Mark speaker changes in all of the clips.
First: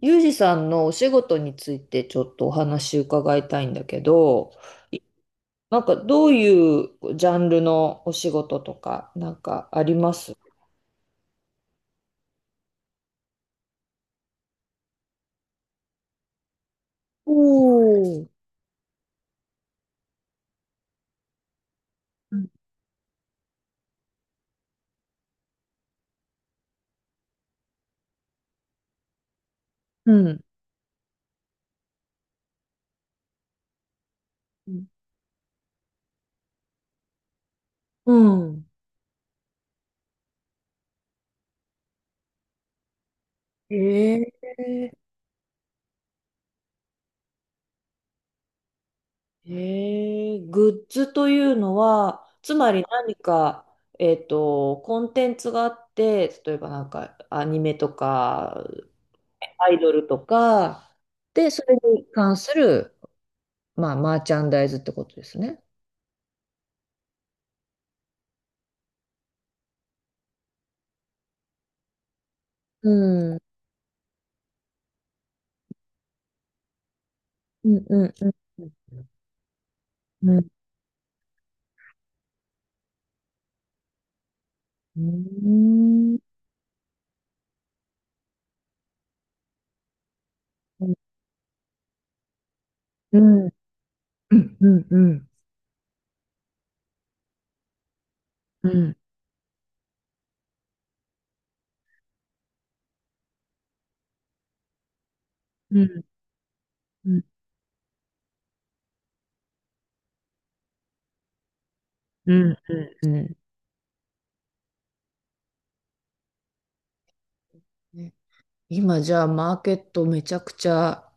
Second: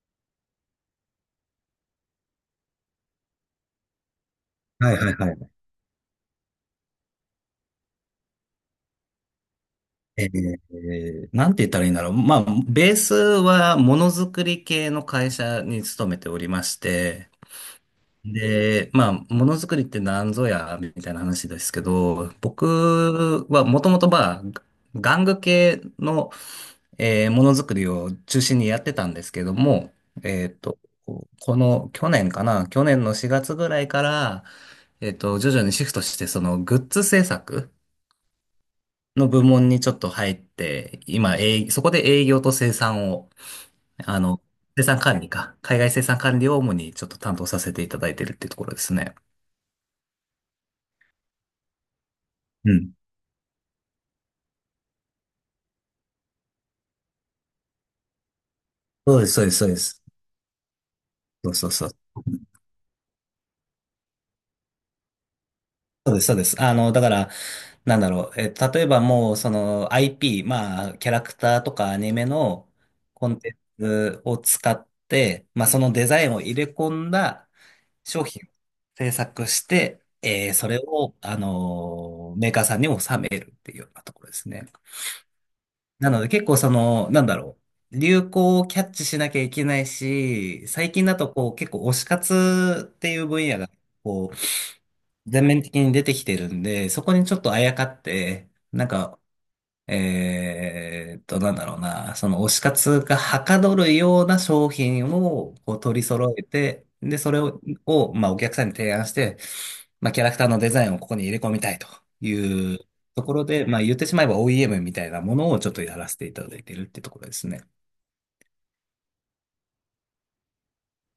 Speaker 1: ユージさんのお仕事についてちょっとお話伺いたいんだけど、
Speaker 2: はいはいはい。
Speaker 1: なんかどういうジャンルのお仕事とかなんかあります？
Speaker 2: なんて言ったらいいんだろう。まあ、ベースはものづくり系の会社に勤めておりまして、
Speaker 1: おー、
Speaker 2: で、まあ、ものづくりって何ぞや、みたいな話ですけど、僕はもともとまあ、玩具系の、ものづくりを中心にやってたんですけども、
Speaker 1: うん。
Speaker 2: えっと、この去年かな、去年の4月ぐらいから、徐々にシフトして、そのグッズ制作、
Speaker 1: うん。
Speaker 2: の部門にちょっと入って、今、そこで営業と生産を、あ
Speaker 1: え
Speaker 2: の、生産管理か、海外生産管理を主にちょっと担当させていただいてるっていうところですね。
Speaker 1: グッズというのは、つま
Speaker 2: う
Speaker 1: り
Speaker 2: ん。
Speaker 1: 何か、コンテンツがあって、例えばなんかアニメとか、
Speaker 2: そうです、そうです、そう
Speaker 1: ア
Speaker 2: で
Speaker 1: イド
Speaker 2: す。
Speaker 1: ルとか、で、
Speaker 2: そう
Speaker 1: そ
Speaker 2: そう
Speaker 1: れ
Speaker 2: そ
Speaker 1: に
Speaker 2: う。
Speaker 1: 関する、まあ、マーチャンダイズってことですね。
Speaker 2: そうです、そうです。だから、なんだろう。例えばもう、その IP、まあ、キャラクターとかアニメの
Speaker 1: う
Speaker 2: コ
Speaker 1: ん、うん、
Speaker 2: ンテンツを使って、まあ、そのデザインを入れ込んだ
Speaker 1: うん、うん、
Speaker 2: 商品を制作して、
Speaker 1: うん、
Speaker 2: それを、メーカーさんに納めるっていうようなところですね。
Speaker 1: う
Speaker 2: な
Speaker 1: ん、
Speaker 2: ので結構その、なんだろう、流行をキャッチしなきゃいけないし、
Speaker 1: う
Speaker 2: 最
Speaker 1: ん、
Speaker 2: 近だとこう結構推し活って
Speaker 1: う
Speaker 2: いう分
Speaker 1: ん、
Speaker 2: 野がこ
Speaker 1: う
Speaker 2: う
Speaker 1: ん、うん、うん、
Speaker 2: 全面的に出てきてるんで、そこにちょっとあやかって、
Speaker 1: うん、う
Speaker 2: なん
Speaker 1: ん、
Speaker 2: かなんだろうな、その推し活がはかどるような商品をこ
Speaker 1: う
Speaker 2: う取り
Speaker 1: ん、
Speaker 2: 揃えて、で、それをまあ、お客さんに提案して、まあ、キャラクターのデザインをここに入れ込みたいと
Speaker 1: うん、
Speaker 2: いう
Speaker 1: う
Speaker 2: とこ
Speaker 1: ん。
Speaker 2: ろで、まあ、言ってしまえば OEM みたいなものをちょっとやらせていただいているってところですね。
Speaker 1: ね、今じゃあマーケットめちゃくちゃ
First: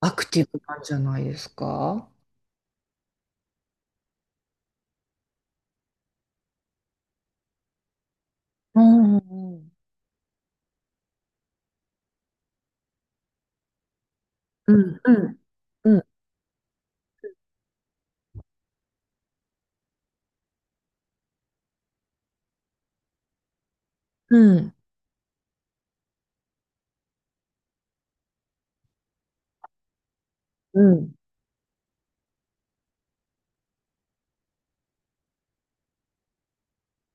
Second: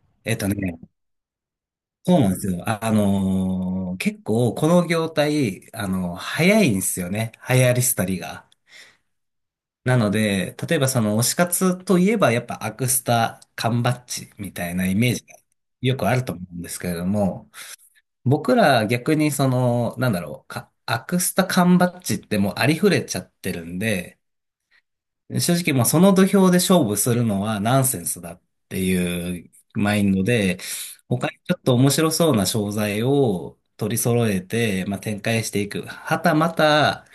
Speaker 1: アク
Speaker 2: えっ
Speaker 1: ティ
Speaker 2: と
Speaker 1: ブな
Speaker 2: ね、
Speaker 1: んじゃないですか？
Speaker 2: そうなんですよ。結構この業態、早いんですよね。流行り廃りが。
Speaker 1: うん、うん、
Speaker 2: なので、例えばその推し活といえばやっぱアクスタ、缶バッジみた
Speaker 1: う
Speaker 2: いなイ
Speaker 1: ん、
Speaker 2: メージが
Speaker 1: う
Speaker 2: よ
Speaker 1: ん、
Speaker 2: くあると思うんですけれども、僕ら逆にその、なんだろう、アクスタ、缶バッジってもうありふれちゃってるんで、
Speaker 1: うん、
Speaker 2: 正直もうその土俵で勝負するのはナンセンスだっていうマインドで、
Speaker 1: うん、
Speaker 2: 他にちょっと面白そうな商材を取り揃えて、まあ、展開していく。はたまた、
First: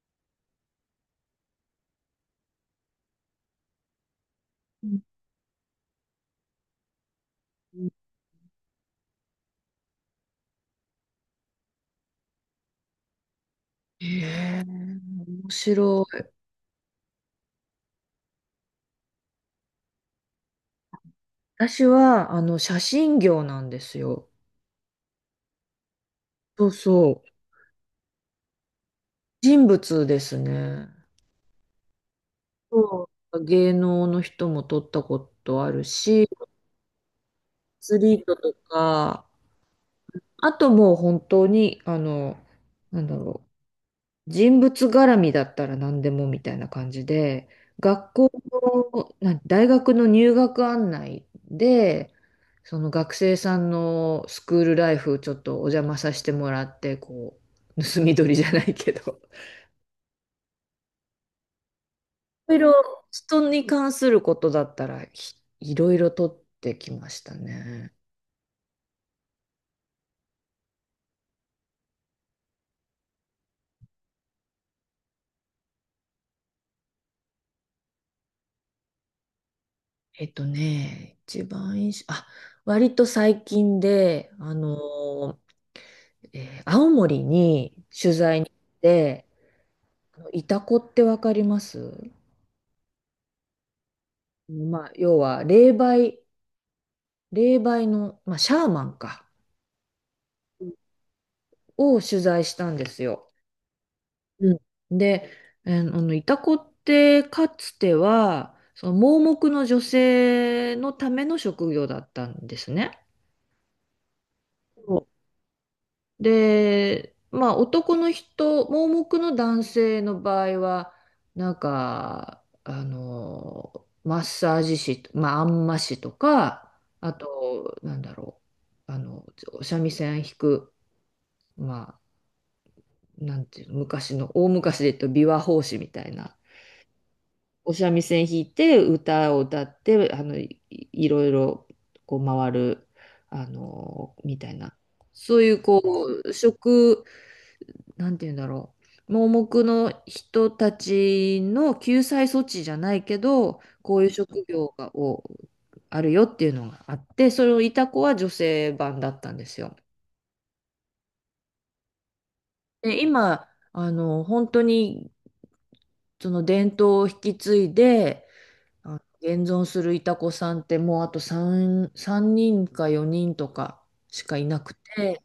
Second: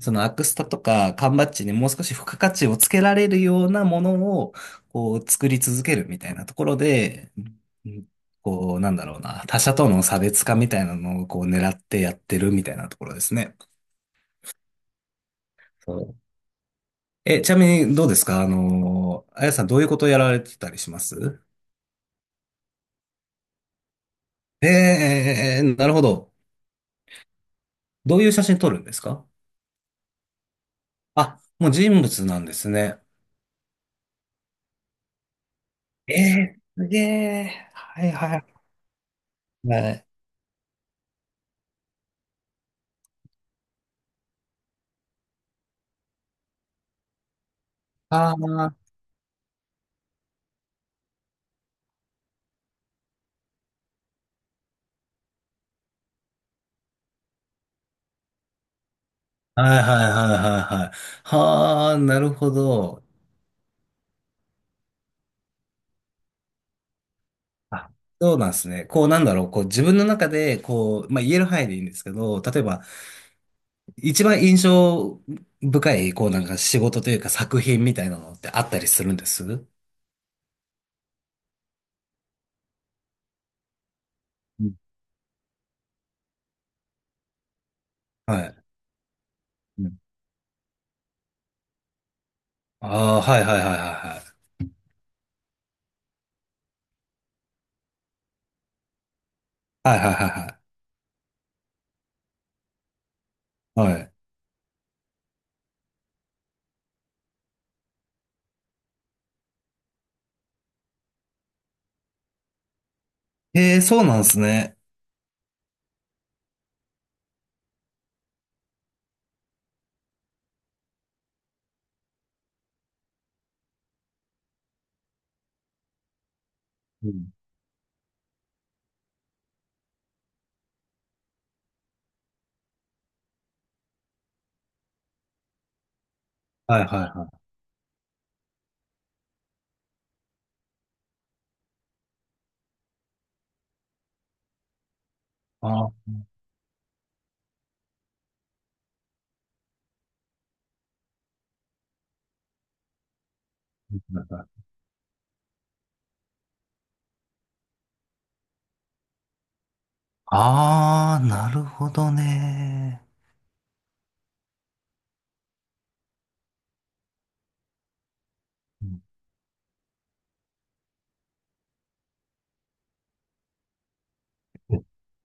Speaker 2: そのアクスタとか缶バッジにもう少し付加価値をつけられるようなものを
Speaker 1: うん。
Speaker 2: こう作り続けるみたいなところで、うん。こうなんだろうな、他者との差別化みたいなのをこう狙ってやってるみたいなところですね。
Speaker 1: へえ、面
Speaker 2: そ
Speaker 1: 白
Speaker 2: う。
Speaker 1: い。
Speaker 2: ちなみにどうですか、あやさん、どういうことやられてたりします？
Speaker 1: 私はあの写真業なんですよ。
Speaker 2: えー、なるほど。
Speaker 1: そうそう。
Speaker 2: どういう写真撮るんですか？
Speaker 1: 人物ですね。
Speaker 2: あ、もう人物なんですね。
Speaker 1: そう、芸能の人も撮ったことある
Speaker 2: え
Speaker 1: し、ア
Speaker 2: ー、すげえ。
Speaker 1: ス
Speaker 2: はい
Speaker 1: リート
Speaker 2: は
Speaker 1: と
Speaker 2: い
Speaker 1: か、
Speaker 2: はい。
Speaker 1: あともう本当に、なんだろう、人物絡みだったら何でもみたいな感じで、学校
Speaker 2: ああ、
Speaker 1: の、な大学の入学案内で、その学生さんのスクールライフちょっとお邪魔させてもらって、こう、盗み撮りじゃないけど、
Speaker 2: はいはいはいはいはい。はあ、なるほ
Speaker 1: いろい
Speaker 2: ど。
Speaker 1: ろ人に関することだったら、いろいろ撮ってきました
Speaker 2: あ、
Speaker 1: ね。
Speaker 2: そうなんですね。こうなんだろう。こう自分の中で、こう、まあ言える範囲でいいんですけど、例えば、一番印象深い、こうなんか仕事というか作品みたいなのってあったりするんですう？
Speaker 1: 一番印象、あ、割と最近で、
Speaker 2: ん。
Speaker 1: 青森に取
Speaker 2: は
Speaker 1: 材に行
Speaker 2: い。
Speaker 1: って、
Speaker 2: うん。
Speaker 1: あのイタコってわかります？
Speaker 2: ああ、はいはいはいはいはい。
Speaker 1: まあ、要は霊媒、霊媒の、まあ、シャーマンか、
Speaker 2: はいはいはい
Speaker 1: を取材したんですよ。
Speaker 2: はい。はい。
Speaker 1: うん。で、あのイタコってかつては、その盲目の女性のための職業だったんですね。
Speaker 2: ええ、そうなんですね。
Speaker 1: で、まあ男の人、盲目の男性の場合は、なんか、マッサージ師、まあ、あんま師とか、
Speaker 2: う
Speaker 1: あ
Speaker 2: ん。
Speaker 1: と、なんだろう、お三味線弾く、まあ、なんていうの、昔の、大昔で言うと琵琶法師みたいな、
Speaker 2: はいはいはい。
Speaker 1: お三味線弾いて、歌を歌って、いろいろ、こう回る、みたいな、そういう、
Speaker 2: あー
Speaker 1: こ
Speaker 2: は
Speaker 1: う、職、なんて言うんだろう。盲目の人たちの救済措置じゃないけど、こ
Speaker 2: い
Speaker 1: ういう職
Speaker 2: はい。
Speaker 1: 業をあるよっていうのがあって、それをいた子は女性版だったんですよ。
Speaker 2: あー、なるほど
Speaker 1: で、
Speaker 2: ね。
Speaker 1: 今、本当にその伝統を引き継いで、
Speaker 2: う
Speaker 1: あ、
Speaker 2: ん。
Speaker 1: 現存するいた子さんってもうあと3人か4人とかしかいなくて、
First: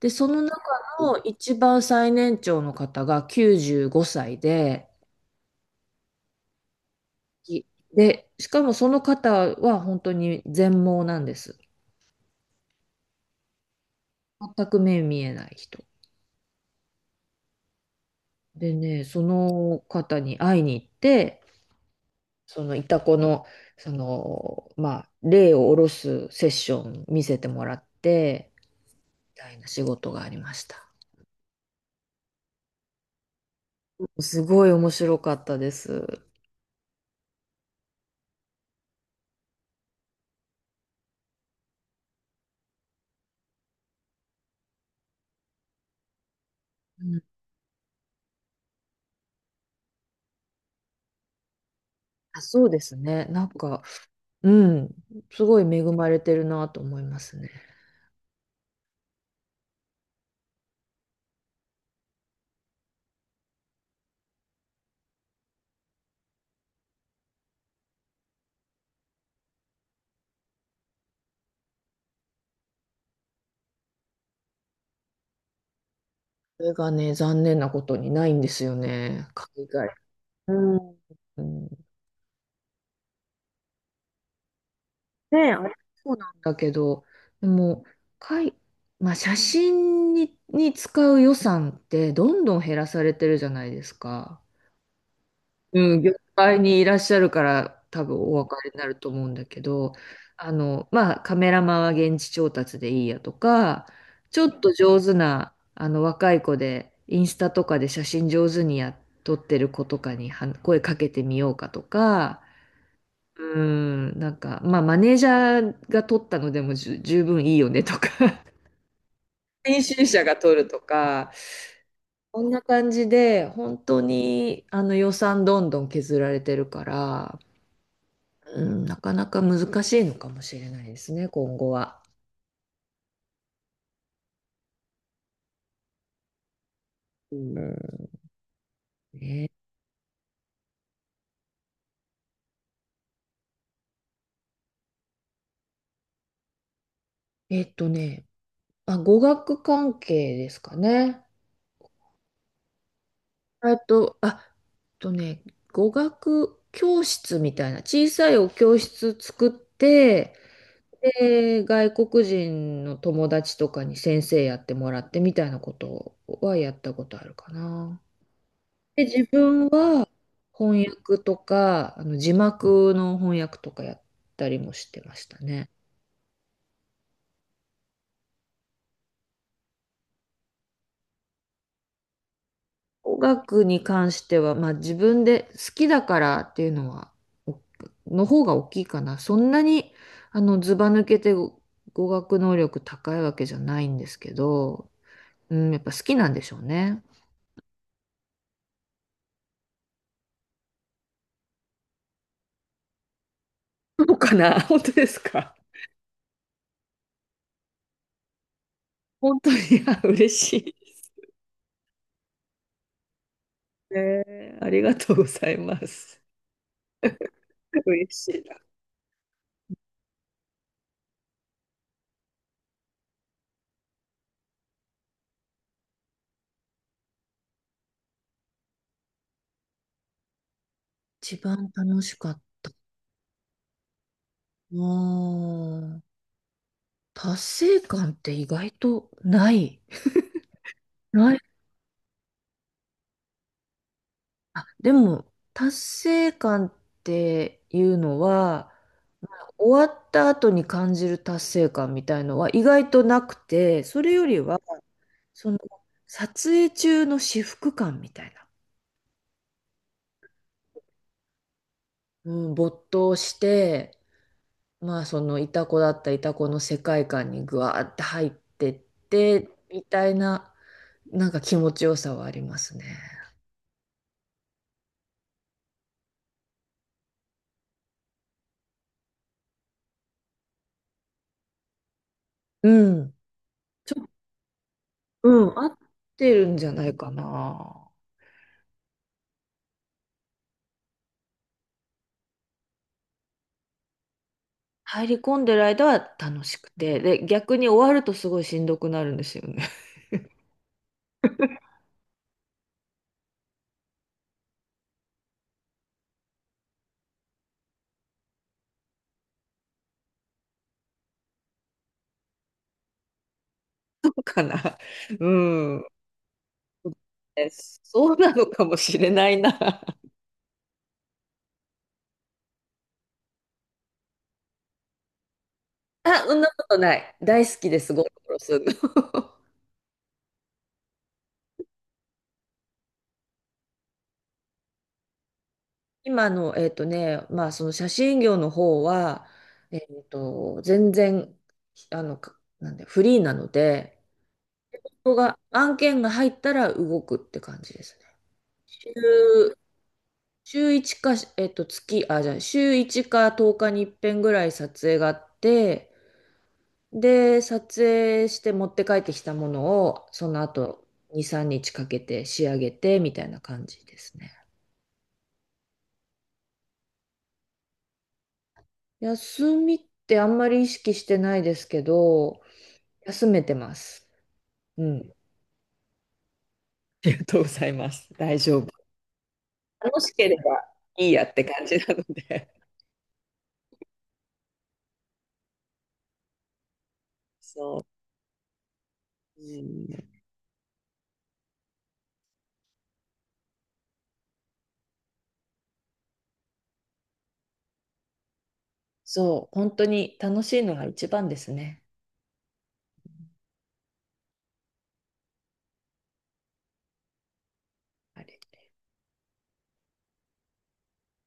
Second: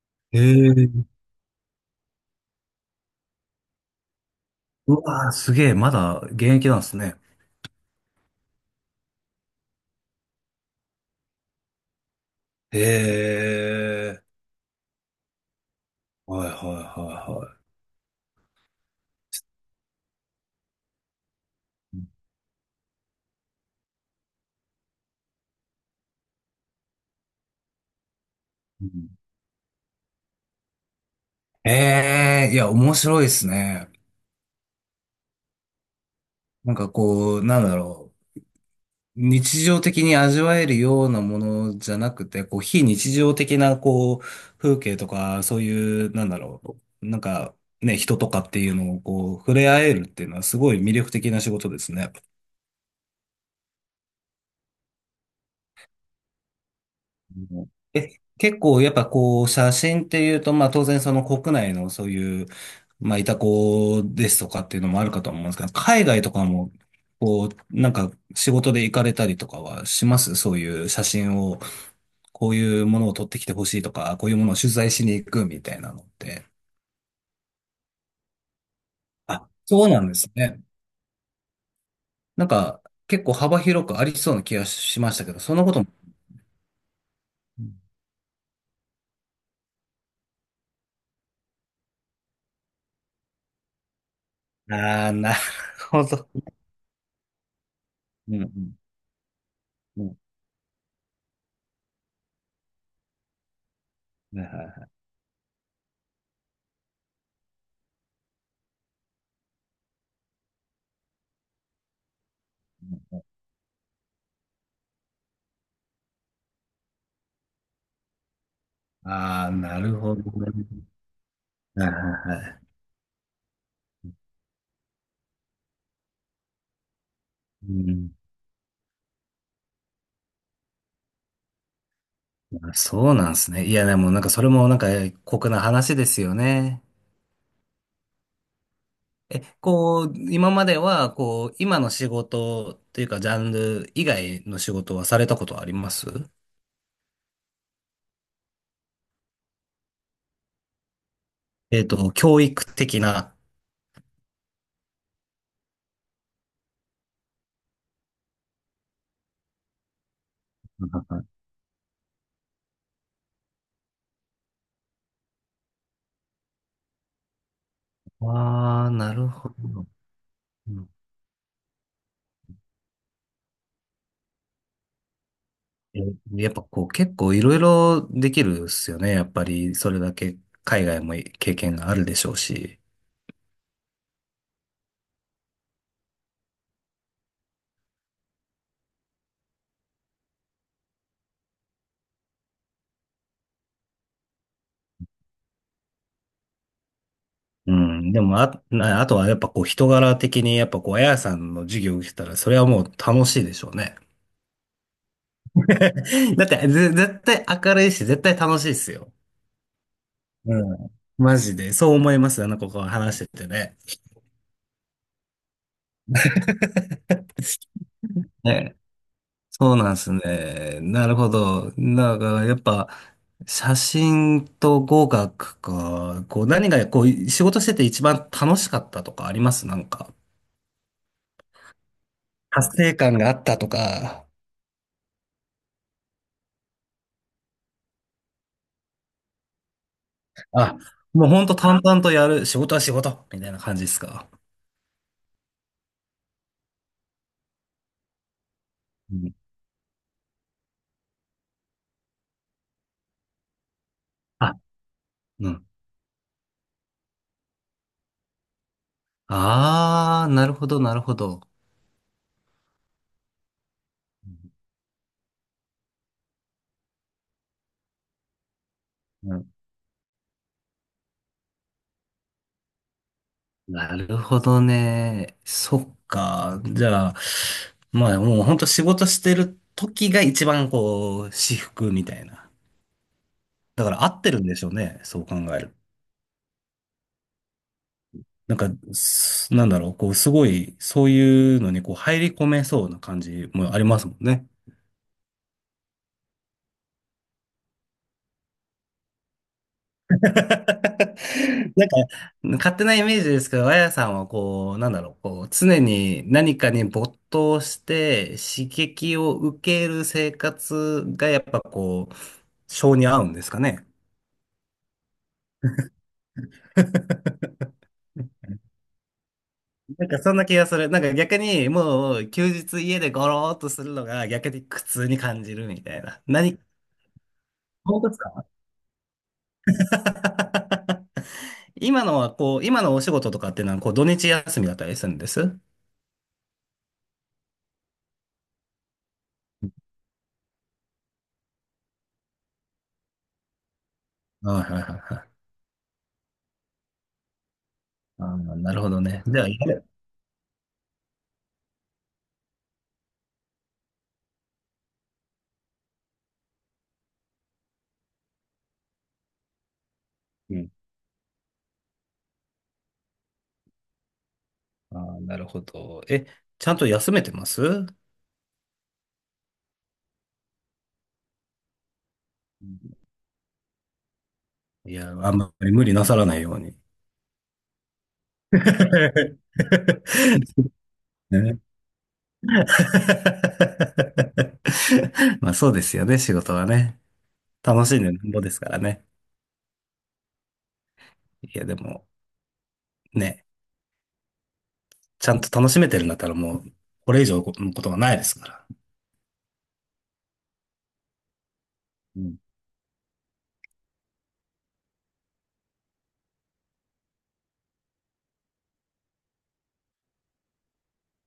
Speaker 1: で、そ
Speaker 2: へ
Speaker 1: の中
Speaker 2: え。
Speaker 1: の一番最年長の方が95歳で、
Speaker 2: うわー、すげえ、まだ現役なんですね。
Speaker 1: き。で、しかもその方は本当に全盲なんです。
Speaker 2: へえ、
Speaker 1: 全く目見えない人。
Speaker 2: はいはいはいは
Speaker 1: でね、その方に会いに行って、
Speaker 2: い。
Speaker 1: そのイタコの、その、まあ、霊を下ろすセッション見せてもらって、み
Speaker 2: うん。
Speaker 1: たいな仕事がありました。
Speaker 2: ええ、いや、面白いですね。
Speaker 1: すごい面白かったです。
Speaker 2: なんかこう、なんだろう。日常的に味わえるようなものじゃなくて、こう、非日常的な、こう、風景とか、そういう、なんだろ
Speaker 1: う
Speaker 2: う。なん
Speaker 1: ん、
Speaker 2: か、ね、人とかっていうのを、こう、触れ合えるっていうのは、すごい魅力的な仕事ですね。
Speaker 1: あ、そうですね。なんか、うん、すごい恵まれてるなと思いますね。
Speaker 2: え、結構やっぱこう写真っていうと、まあ当然その国内のそういう、まあいたこですとかっていうのもあるかと思うんですけど、海外とかも、こう、なんか仕事で行かれたりとかはします？そういう写真を、こういうものを撮ってきてほしいとか、こういうものを取材しに行くみたいなのって。
Speaker 1: それがね、残念なことにないんですよね。
Speaker 2: あ、
Speaker 1: 海
Speaker 2: そう
Speaker 1: 外。
Speaker 2: なんです
Speaker 1: う
Speaker 2: ね。
Speaker 1: ん。うん。
Speaker 2: なんか結構幅広くありそうな気がしましたけど、
Speaker 1: ねえ、
Speaker 2: そん
Speaker 1: あ
Speaker 2: なこ
Speaker 1: れ
Speaker 2: とも。
Speaker 1: そうなんだけど、でも、かい、まあ、写真に使う予算ってどんどん減らされてるじゃないですか。
Speaker 2: ああー、なる
Speaker 1: うん、
Speaker 2: ほ
Speaker 1: 業
Speaker 2: ど。
Speaker 1: 界にいらっしゃるから多分お
Speaker 2: うんう
Speaker 1: 分かり
Speaker 2: ん
Speaker 1: になると思うんだけど、
Speaker 2: うん。
Speaker 1: まあ、カメラマンは現地調達でいいやとか、ち
Speaker 2: はい
Speaker 1: ょっと
Speaker 2: はい。
Speaker 1: 上手な、若い子で、インスタとかで写真上手にやっとってる子とかには声かけてみようかとか、うん、なんか、まあ、マネージャーが取ったのでも十分いいよねとか
Speaker 2: ああ、な
Speaker 1: 編
Speaker 2: る
Speaker 1: 集
Speaker 2: ほ
Speaker 1: 者
Speaker 2: ど
Speaker 1: が取
Speaker 2: ね。
Speaker 1: るとか、
Speaker 2: はいはい
Speaker 1: こんな
Speaker 2: は
Speaker 1: 感じで、本当にあの予算どんどん削られてるから、
Speaker 2: い。うん。
Speaker 1: うん、なかなか難しいのかもしれないですね、今後は。
Speaker 2: あ、そうなんですね。いや、でもなんかそれもなんか酷な話ですよね。
Speaker 1: うん。ね、
Speaker 2: こう、今までは、こう、今の仕事っていうか、ジャンル以外の仕事はされたことあります？
Speaker 1: えっとね、あ、語学関係ですかね。
Speaker 2: 教育的な。
Speaker 1: あ、とね、語学教室みたいな、小さいお教室作って、で、外国人の友達とかに先生やってもらってみたいなことはやったことあるかな。
Speaker 2: ああー、
Speaker 1: で、
Speaker 2: な
Speaker 1: 自
Speaker 2: るほ
Speaker 1: 分
Speaker 2: ど。
Speaker 1: は
Speaker 2: う
Speaker 1: 翻
Speaker 2: ん。
Speaker 1: 訳とか、あの字幕の翻訳とかやったりもしてましたね。
Speaker 2: えやっぱこう、結構いろいろできるっすよね。やっぱり、それだけ海外も経験があるでしょうし。
Speaker 1: 語学に関しては、まあ自分で好きだからっていうのは、おの方が大きいかな。そんなに、ずば抜けて語学能力高いわけじゃないんですけど、うん、やっぱ好きなんでしょうね。
Speaker 2: うん。でも、あ、なあとはやっぱこう人柄的に、やっぱこう、あやさんの授業を受けたら、それはもう楽しいでしょうね。
Speaker 1: そうかな、本当ですか？
Speaker 2: だって、絶対明るいし、絶対楽しいっすよ。
Speaker 1: 本当に、あ、嬉
Speaker 2: う
Speaker 1: し
Speaker 2: ん。マジで。そう思います。あの子が話しててね。
Speaker 1: い。ありがとうございます。嬉しいな。
Speaker 2: ね。そうなんですね。なるほど。なんか、やっぱ、写真と語学か、こう、何が、こう、仕事してて一番楽しかったとかあります？なんか、
Speaker 1: 一番楽しかった。
Speaker 2: 達成感があったとか。
Speaker 1: あー達成感って意外とない。
Speaker 2: あ、もう
Speaker 1: ない。
Speaker 2: ほんと淡々とやる、仕事は仕事みたいな感じですか？
Speaker 1: あ、でも、達成感っていうのは、
Speaker 2: う
Speaker 1: ま
Speaker 2: ん。
Speaker 1: あ終わった後に感じる達成感みたいのは意外となくて、それより
Speaker 2: あ、
Speaker 1: は、
Speaker 2: う
Speaker 1: その、
Speaker 2: ん。
Speaker 1: 撮影中の至福感みたいな。
Speaker 2: あー、なるほど、なるほど。
Speaker 1: うん、没頭して、まあそのイタコの世界観にぐわーって入ってっ
Speaker 2: う
Speaker 1: て
Speaker 2: ん、
Speaker 1: みたいななんか気持ちよさはありますね。
Speaker 2: なるほどね。そっか。じゃあ、まあもうほんと仕事してる時が一番こう、至福みたいな。
Speaker 1: うん、
Speaker 2: だから合ってるんでしょうね。そう考
Speaker 1: うん、
Speaker 2: え
Speaker 1: 合
Speaker 2: る。
Speaker 1: ってるんじゃないかな。
Speaker 2: なんか、なんだろう、こう、すごい、そういうのにこう、入り込めそうな感じもありますもんね。
Speaker 1: 入り込んでる間は楽しくて、で、逆に終わるとすごいしんどくなるんですよね。
Speaker 2: なん勝手なイメージですけど、あやさんはこう、なんだろう、こう、常に何かに没頭して刺激を受ける生活がやっぱこう、性に合うんですかね。
Speaker 1: そうかな。うん。そうなのかもしれないな。
Speaker 2: なんかそんな気がする。なんか逆にもう休日家でゴローっとするのが逆に苦痛に感じるみたい
Speaker 1: あ、
Speaker 2: な。
Speaker 1: そんなことない。大好きです、
Speaker 2: 本
Speaker 1: ゴ
Speaker 2: 当
Speaker 1: ロ
Speaker 2: です
Speaker 1: ゴロ
Speaker 2: か？
Speaker 1: するの。
Speaker 2: 今のはこう、今のお仕事とかっていうのはこう土日休みだったりするんです？は
Speaker 1: 今の、まあ、その写真業の方は、全然、あの、かなんで、フリーなので、
Speaker 2: いはいはい
Speaker 1: ここ
Speaker 2: はい。
Speaker 1: が、案件が入ったら動くって感じですね。
Speaker 2: あーなるほ
Speaker 1: 週、
Speaker 2: どね。では、やる。
Speaker 1: 週1か、月、あ、じゃあ、週1か10日に一遍ぐらい撮影があって、で、撮影して持って帰ってきたものを、その後、2、3日かけて仕上げて、みたいな感じですね。
Speaker 2: ああなるほど。ちゃんと休めてます？う
Speaker 1: 休みってあんまり意識してないですけど、
Speaker 2: ん。
Speaker 1: 休めてます。う
Speaker 2: いや、
Speaker 1: ん。あ
Speaker 2: あんまり無理なさらないように。
Speaker 1: りがとうございます。大丈夫。楽しければいいやって
Speaker 2: ね。
Speaker 1: 感じなの で。
Speaker 2: まあそうですよね、仕事はね。
Speaker 1: そ
Speaker 2: 楽しんでなんぼですからね。
Speaker 1: う。うん、
Speaker 2: いや、でも、ね、ちゃんと楽しめてるんだったらもう、これ以上のことはないですから。
Speaker 1: そう、本当に楽しいのが一番ですね。
Speaker 2: うん
Speaker 1: あれ